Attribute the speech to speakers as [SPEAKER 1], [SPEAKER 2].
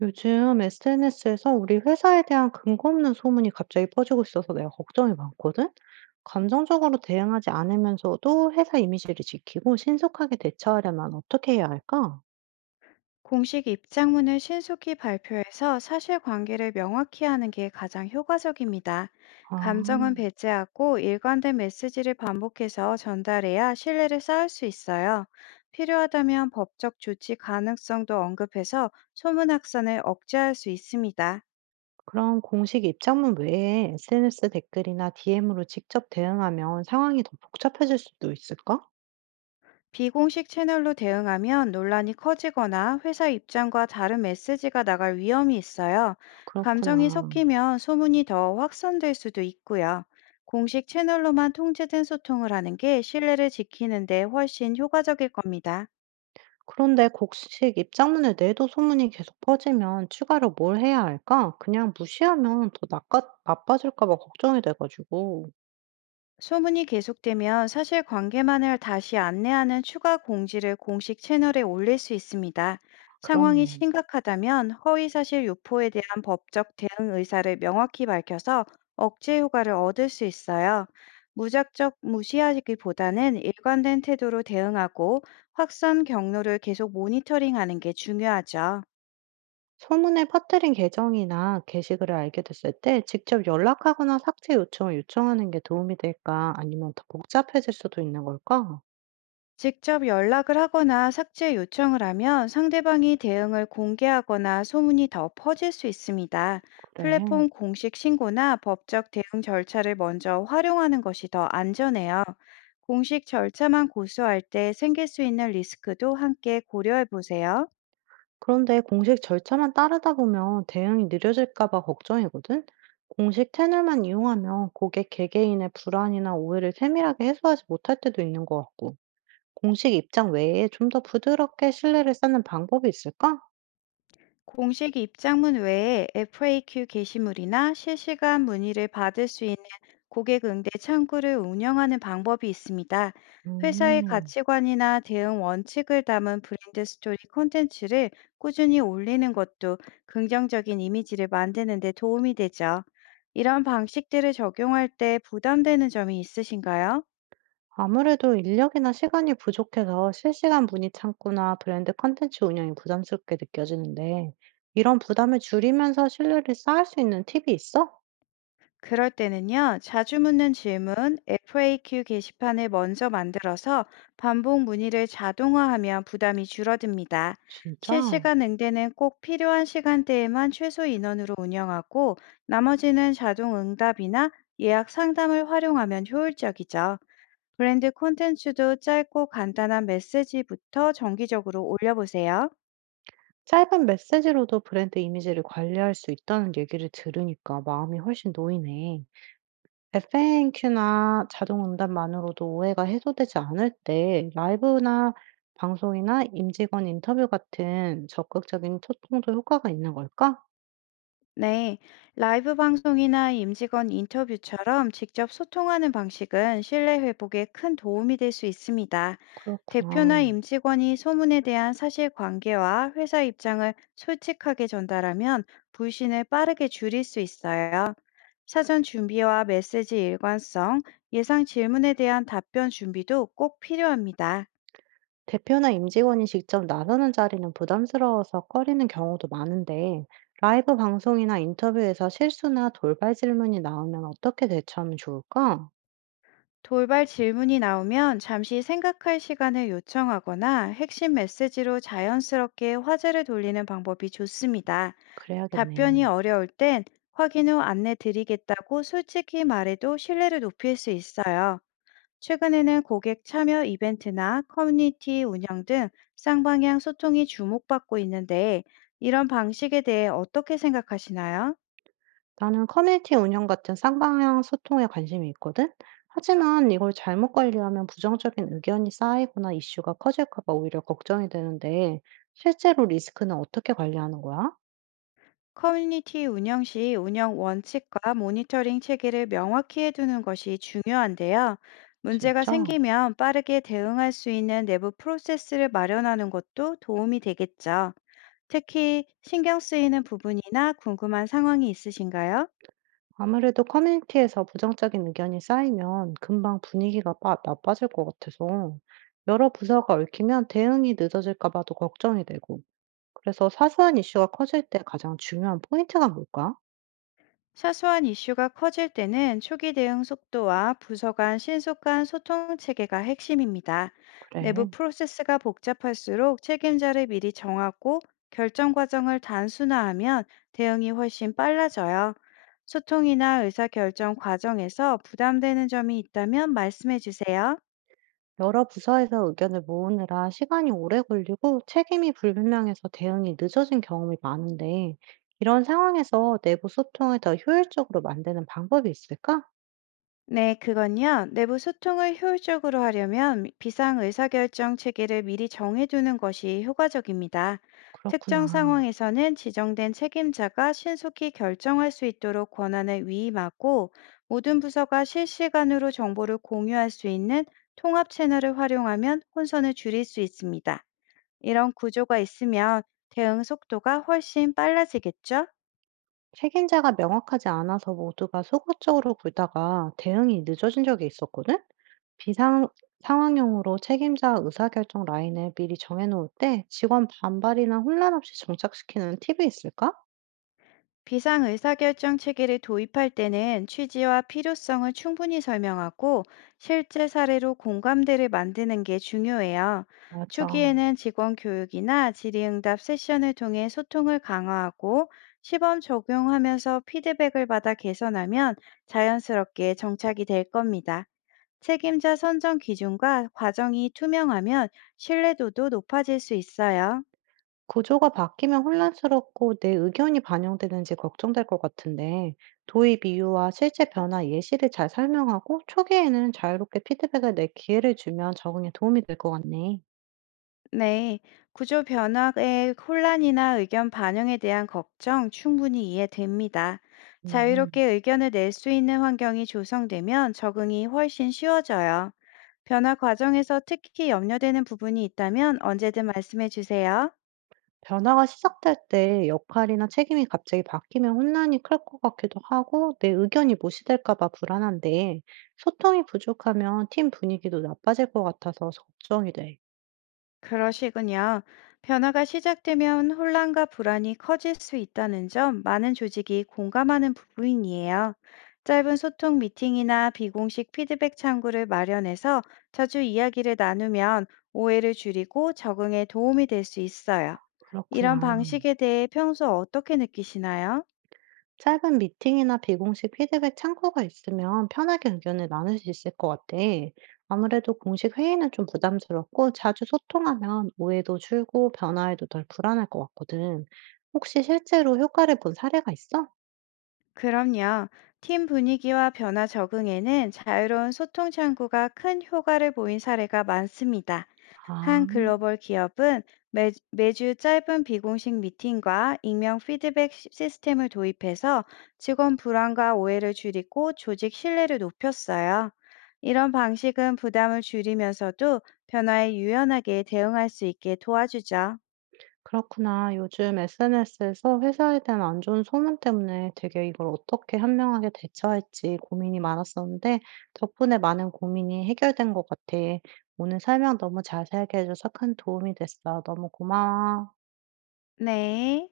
[SPEAKER 1] 요즘 SNS에서 우리 회사에 대한 근거 없는 소문이 갑자기 퍼지고 있어서 내가 걱정이 많거든? 감정적으로 대응하지 않으면서도 회사 이미지를 지키고 신속하게 대처하려면 어떻게 해야 할까?
[SPEAKER 2] 공식 입장문을 신속히 발표해서 사실관계를 명확히 하는 게 가장 효과적입니다.
[SPEAKER 1] 아,
[SPEAKER 2] 감정은 배제하고 일관된 메시지를 반복해서 전달해야 신뢰를 쌓을 수 있어요. 필요하다면 법적 조치 가능성도 언급해서 소문 확산을 억제할 수 있습니다.
[SPEAKER 1] 그럼 공식 입장문 외에 SNS 댓글이나 DM으로 직접 대응하면 상황이 더 복잡해질 수도 있을까?
[SPEAKER 2] 비공식 채널로 대응하면 논란이 커지거나 회사 입장과 다른 메시지가 나갈 위험이 있어요. 감정이
[SPEAKER 1] 그렇구나.
[SPEAKER 2] 섞이면 소문이 더 확산될 수도 있고요. 공식 채널로만 통제된 소통을 하는 게 신뢰를 지키는데 훨씬 효과적일 겁니다.
[SPEAKER 1] 그런데 곡식 입장문을 내도 소문이 계속 퍼지면 추가로 뭘 해야 할까? 그냥 무시하면 더 나빠질까 봐 걱정이 돼가지고.
[SPEAKER 2] 소문이 계속되면 사실 관계만을 다시 안내하는 추가 공지를 공식 채널에 올릴 수 있습니다. 상황이
[SPEAKER 1] 그렇네.
[SPEAKER 2] 심각하다면 허위사실 유포에 대한 법적 대응 의사를 명확히 밝혀서 억제 효과를 얻을 수 있어요. 무작정 무시하기보다는 일관된 태도로 대응하고 확산 경로를 계속 모니터링하는 게 중요하죠.
[SPEAKER 1] 소문을 퍼뜨린 계정이나 게시글을 알게 됐을 때 직접 연락하거나 삭제 요청을 요청하는 게 도움이 될까? 아니면 더 복잡해질 수도 있는 걸까?
[SPEAKER 2] 직접 연락을 하거나 삭제 요청을 하면 상대방이 대응을 공개하거나 소문이 더 퍼질 수 있습니다.
[SPEAKER 1] 그래.
[SPEAKER 2] 플랫폼 공식 신고나 법적 대응 절차를 먼저 활용하는 것이 더 안전해요. 공식 절차만 고수할 때 생길 수 있는 리스크도 함께 고려해 보세요.
[SPEAKER 1] 그런데 공식 절차만 따르다 보면 대응이 느려질까 봐 걱정이거든? 공식 채널만 이용하면 고객 개개인의 불안이나 오해를 세밀하게 해소하지 못할 때도 있는 것 같고, 공식 입장 외에 좀 더 부드럽게 신뢰를 쌓는 방법이 있을까?
[SPEAKER 2] 공식 입장문 외에 FAQ 게시물이나 실시간 문의를 받을 수 있는 고객 응대 창구를 운영하는 방법이 있습니다. 회사의
[SPEAKER 1] 음,
[SPEAKER 2] 가치관이나 대응 원칙을 담은 브랜드 스토리 콘텐츠를 꾸준히 올리는 것도 긍정적인 이미지를 만드는 데 도움이 되죠. 이런 방식들을 적용할 때 부담되는 점이 있으신가요?
[SPEAKER 1] 아무래도 인력이나 시간이 부족해서 실시간 문의 창구나 브랜드 컨텐츠 운영이 부담스럽게 느껴지는데, 이런 부담을 줄이면서 신뢰를 쌓을 수 있는 팁이 있어?
[SPEAKER 2] 그럴 때는요, 자주 묻는 질문, FAQ 게시판을 먼저 만들어서 반복 문의를 자동화하면 부담이 줄어듭니다.
[SPEAKER 1] 진짜?
[SPEAKER 2] 실시간 응대는 꼭 필요한 시간대에만 최소 인원으로 운영하고, 나머지는 자동 응답이나 예약 상담을 활용하면 효율적이죠. 브랜드 콘텐츠도 짧고 간단한 메시지부터 정기적으로 올려보세요.
[SPEAKER 1] 짧은 메시지로도 브랜드 이미지를 관리할 수 있다는 얘기를 들으니까 마음이 훨씬 놓이네. FAQ나 자동응답만으로도 오해가 해소되지 않을 때 라이브나 방송이나 임직원 인터뷰 같은 적극적인 소통도 효과가 있는 걸까?
[SPEAKER 2] 네, 라이브 방송이나 임직원 인터뷰처럼 직접 소통하는 방식은 신뢰 회복에 큰 도움이 될 수 있습니다. 대표나
[SPEAKER 1] 그렇구나.
[SPEAKER 2] 임직원이 소문에 대한 사실관계와 회사 입장을 솔직하게 전달하면 불신을 빠르게 줄일 수 있어요. 사전 준비와 메시지 일관성, 예상 질문에 대한 답변 준비도 꼭 필요합니다.
[SPEAKER 1] 대표나 임직원이 직접 나서는 자리는 부담스러워서 꺼리는 경우도 많은데, 라이브 방송이나 인터뷰에서 실수나 돌발 질문이 나오면 어떻게 대처하면 좋을까?
[SPEAKER 2] 돌발 질문이 나오면 잠시 생각할 시간을 요청하거나 핵심 메시지로 자연스럽게 화제를 돌리는 방법이 좋습니다. 답변이
[SPEAKER 1] 그래야겠네.
[SPEAKER 2] 어려울 땐 확인 후 안내 드리겠다고 솔직히 말해도 신뢰를 높일 수 있어요. 최근에는 고객 참여 이벤트나 커뮤니티 운영 등 쌍방향 소통이 주목받고 있는데, 이런 방식에 대해 어떻게 생각하시나요?
[SPEAKER 1] 나는 커뮤니티 운영 같은 쌍방향 소통에 관심이 있거든? 하지만 이걸 잘못 관리하면 부정적인 의견이 쌓이거나 이슈가 커질까 봐 오히려 걱정이 되는데, 실제로 리스크는 어떻게 관리하는 거야?
[SPEAKER 2] 커뮤니티 운영 시 운영 원칙과 모니터링 체계를 명확히 해두는 것이 중요한데요. 문제가
[SPEAKER 1] 진짜?
[SPEAKER 2] 생기면 빠르게 대응할 수 있는 내부 프로세스를 마련하는 것도 도움이 되겠죠. 특히 신경 쓰이는 부분이나 궁금한 상황이 있으신가요?
[SPEAKER 1] 아무래도 커뮤니티에서 부정적인 의견이 쌓이면 금방 분위기가 나빠질 것 같아서, 여러 부서가 얽히면 대응이 늦어질까 봐도 걱정이 되고, 그래서 사소한 이슈가 커질 때 가장 중요한 포인트가 뭘까?
[SPEAKER 2] 사소한 이슈가 커질 때는 초기 대응 속도와 부서 간 신속한 소통 체계가 핵심입니다. 내부
[SPEAKER 1] 그래.
[SPEAKER 2] 프로세스가 복잡할수록 책임자를 미리 정하고 결정 과정을 단순화하면 대응이 훨씬 빨라져요. 소통이나 의사결정 과정에서 부담되는 점이 있다면 말씀해 주세요.
[SPEAKER 1] 여러 부서에서 의견을 모으느라 시간이 오래 걸리고 책임이 불분명해서 대응이 늦어진 경험이 많은데, 이런 상황에서 내부 소통을 더 효율적으로 만드는 방법이 있을까?
[SPEAKER 2] 네, 그건요. 내부 소통을 효율적으로 하려면 비상 의사결정 체계를 미리 정해두는 것이 효과적입니다. 특정
[SPEAKER 1] 그렇구나.
[SPEAKER 2] 상황에서는 지정된 책임자가 신속히 결정할 수 있도록 권한을 위임하고, 모든 부서가 실시간으로 정보를 공유할 수 있는 통합 채널을 활용하면 혼선을 줄일 수 있습니다. 이런 구조가 있으면 대응 속도가 훨씬 빨라지겠죠?
[SPEAKER 1] 책임자가 명확하지 않아서 모두가 소극적으로 굴다가 대응이 늦어진 적이 있었거든? 비상 상황용으로 책임자 의사결정 라인을 미리 정해놓을 때 직원 반발이나 혼란 없이 정착시키는 팁이 있을까?
[SPEAKER 2] 비상의사결정 체계를 도입할 때는 취지와 필요성을 충분히 설명하고 실제 사례로 공감대를 만드는 게 중요해요.
[SPEAKER 1] 맞아.
[SPEAKER 2] 초기에는 직원 교육이나 질의응답 세션을 통해 소통을 강화하고, 시범 적용하면서 피드백을 받아 개선하면 자연스럽게 정착이 될 겁니다. 책임자 선정 기준과 과정이 투명하면 신뢰도도 높아질 수 있어요.
[SPEAKER 1] 구조가 바뀌면 혼란스럽고 내 의견이 반영되는지 걱정될 것 같은데, 도입 이유와 실제 변화 예시를 잘 설명하고 초기에는 자유롭게 피드백을 낼 기회를 주면 적응에 도움이 될 것 같네.
[SPEAKER 2] 네, 구조 변화의 혼란이나 의견 반영에 대한 걱정 충분히 이해됩니다.
[SPEAKER 1] 음,
[SPEAKER 2] 자유롭게 의견을 낼 수 있는 환경이 조성되면 적응이 훨씬 쉬워져요. 변화 과정에서 특히 염려되는 부분이 있다면 언제든 말씀해 주세요.
[SPEAKER 1] 변화가 시작될 때 역할이나 책임이 갑자기 바뀌면 혼란이 클 것 같기도 하고, 내 의견이 무시될까 봐 불안한데, 소통이 부족하면 팀 분위기도 나빠질 것 같아서 걱정이 돼.
[SPEAKER 2] 그러시군요. 변화가 시작되면 혼란과 불안이 커질 수 있다는 점, 많은 조직이 공감하는 부분이에요. 짧은 소통 미팅이나 비공식 피드백 창구를 마련해서 자주 이야기를 나누면 오해를 줄이고 적응에 도움이 될 수 있어요. 이런
[SPEAKER 1] 그렇구나.
[SPEAKER 2] 방식에 대해 평소 어떻게 느끼시나요?
[SPEAKER 1] 짧은 미팅이나 비공식 피드백 창구가 있으면 편하게 의견을 나눌 수 있을 것 같아. 아무래도 공식 회의는 좀 부담스럽고 자주 소통하면 오해도 줄고 변화에도 덜 불안할 것 같거든. 혹시 실제로 효과를 본 사례가 있어?
[SPEAKER 2] 그럼요. 팀 분위기와 변화 적응에는 자유로운 소통 창구가 큰 효과를 보인 사례가 많습니다.
[SPEAKER 1] 아.
[SPEAKER 2] 한 글로벌 기업은 매주 짧은 비공식 미팅과 익명 피드백 시스템을 도입해서 직원 불안과 오해를 줄이고 조직 신뢰를 높였어요. 이런 방식은 부담을 줄이면서도 변화에 유연하게 대응할 수 있게 도와주죠.
[SPEAKER 1] 그렇구나. 요즘 SNS에서 회사에 대한 안 좋은 소문 때문에 되게 이걸 어떻게 현명하게 대처할지 고민이 많았었는데, 덕분에 많은 고민이 해결된 것 같아. 오늘 설명 너무 자세하게 해줘서 큰 도움이 됐어. 너무 고마워.
[SPEAKER 2] 네.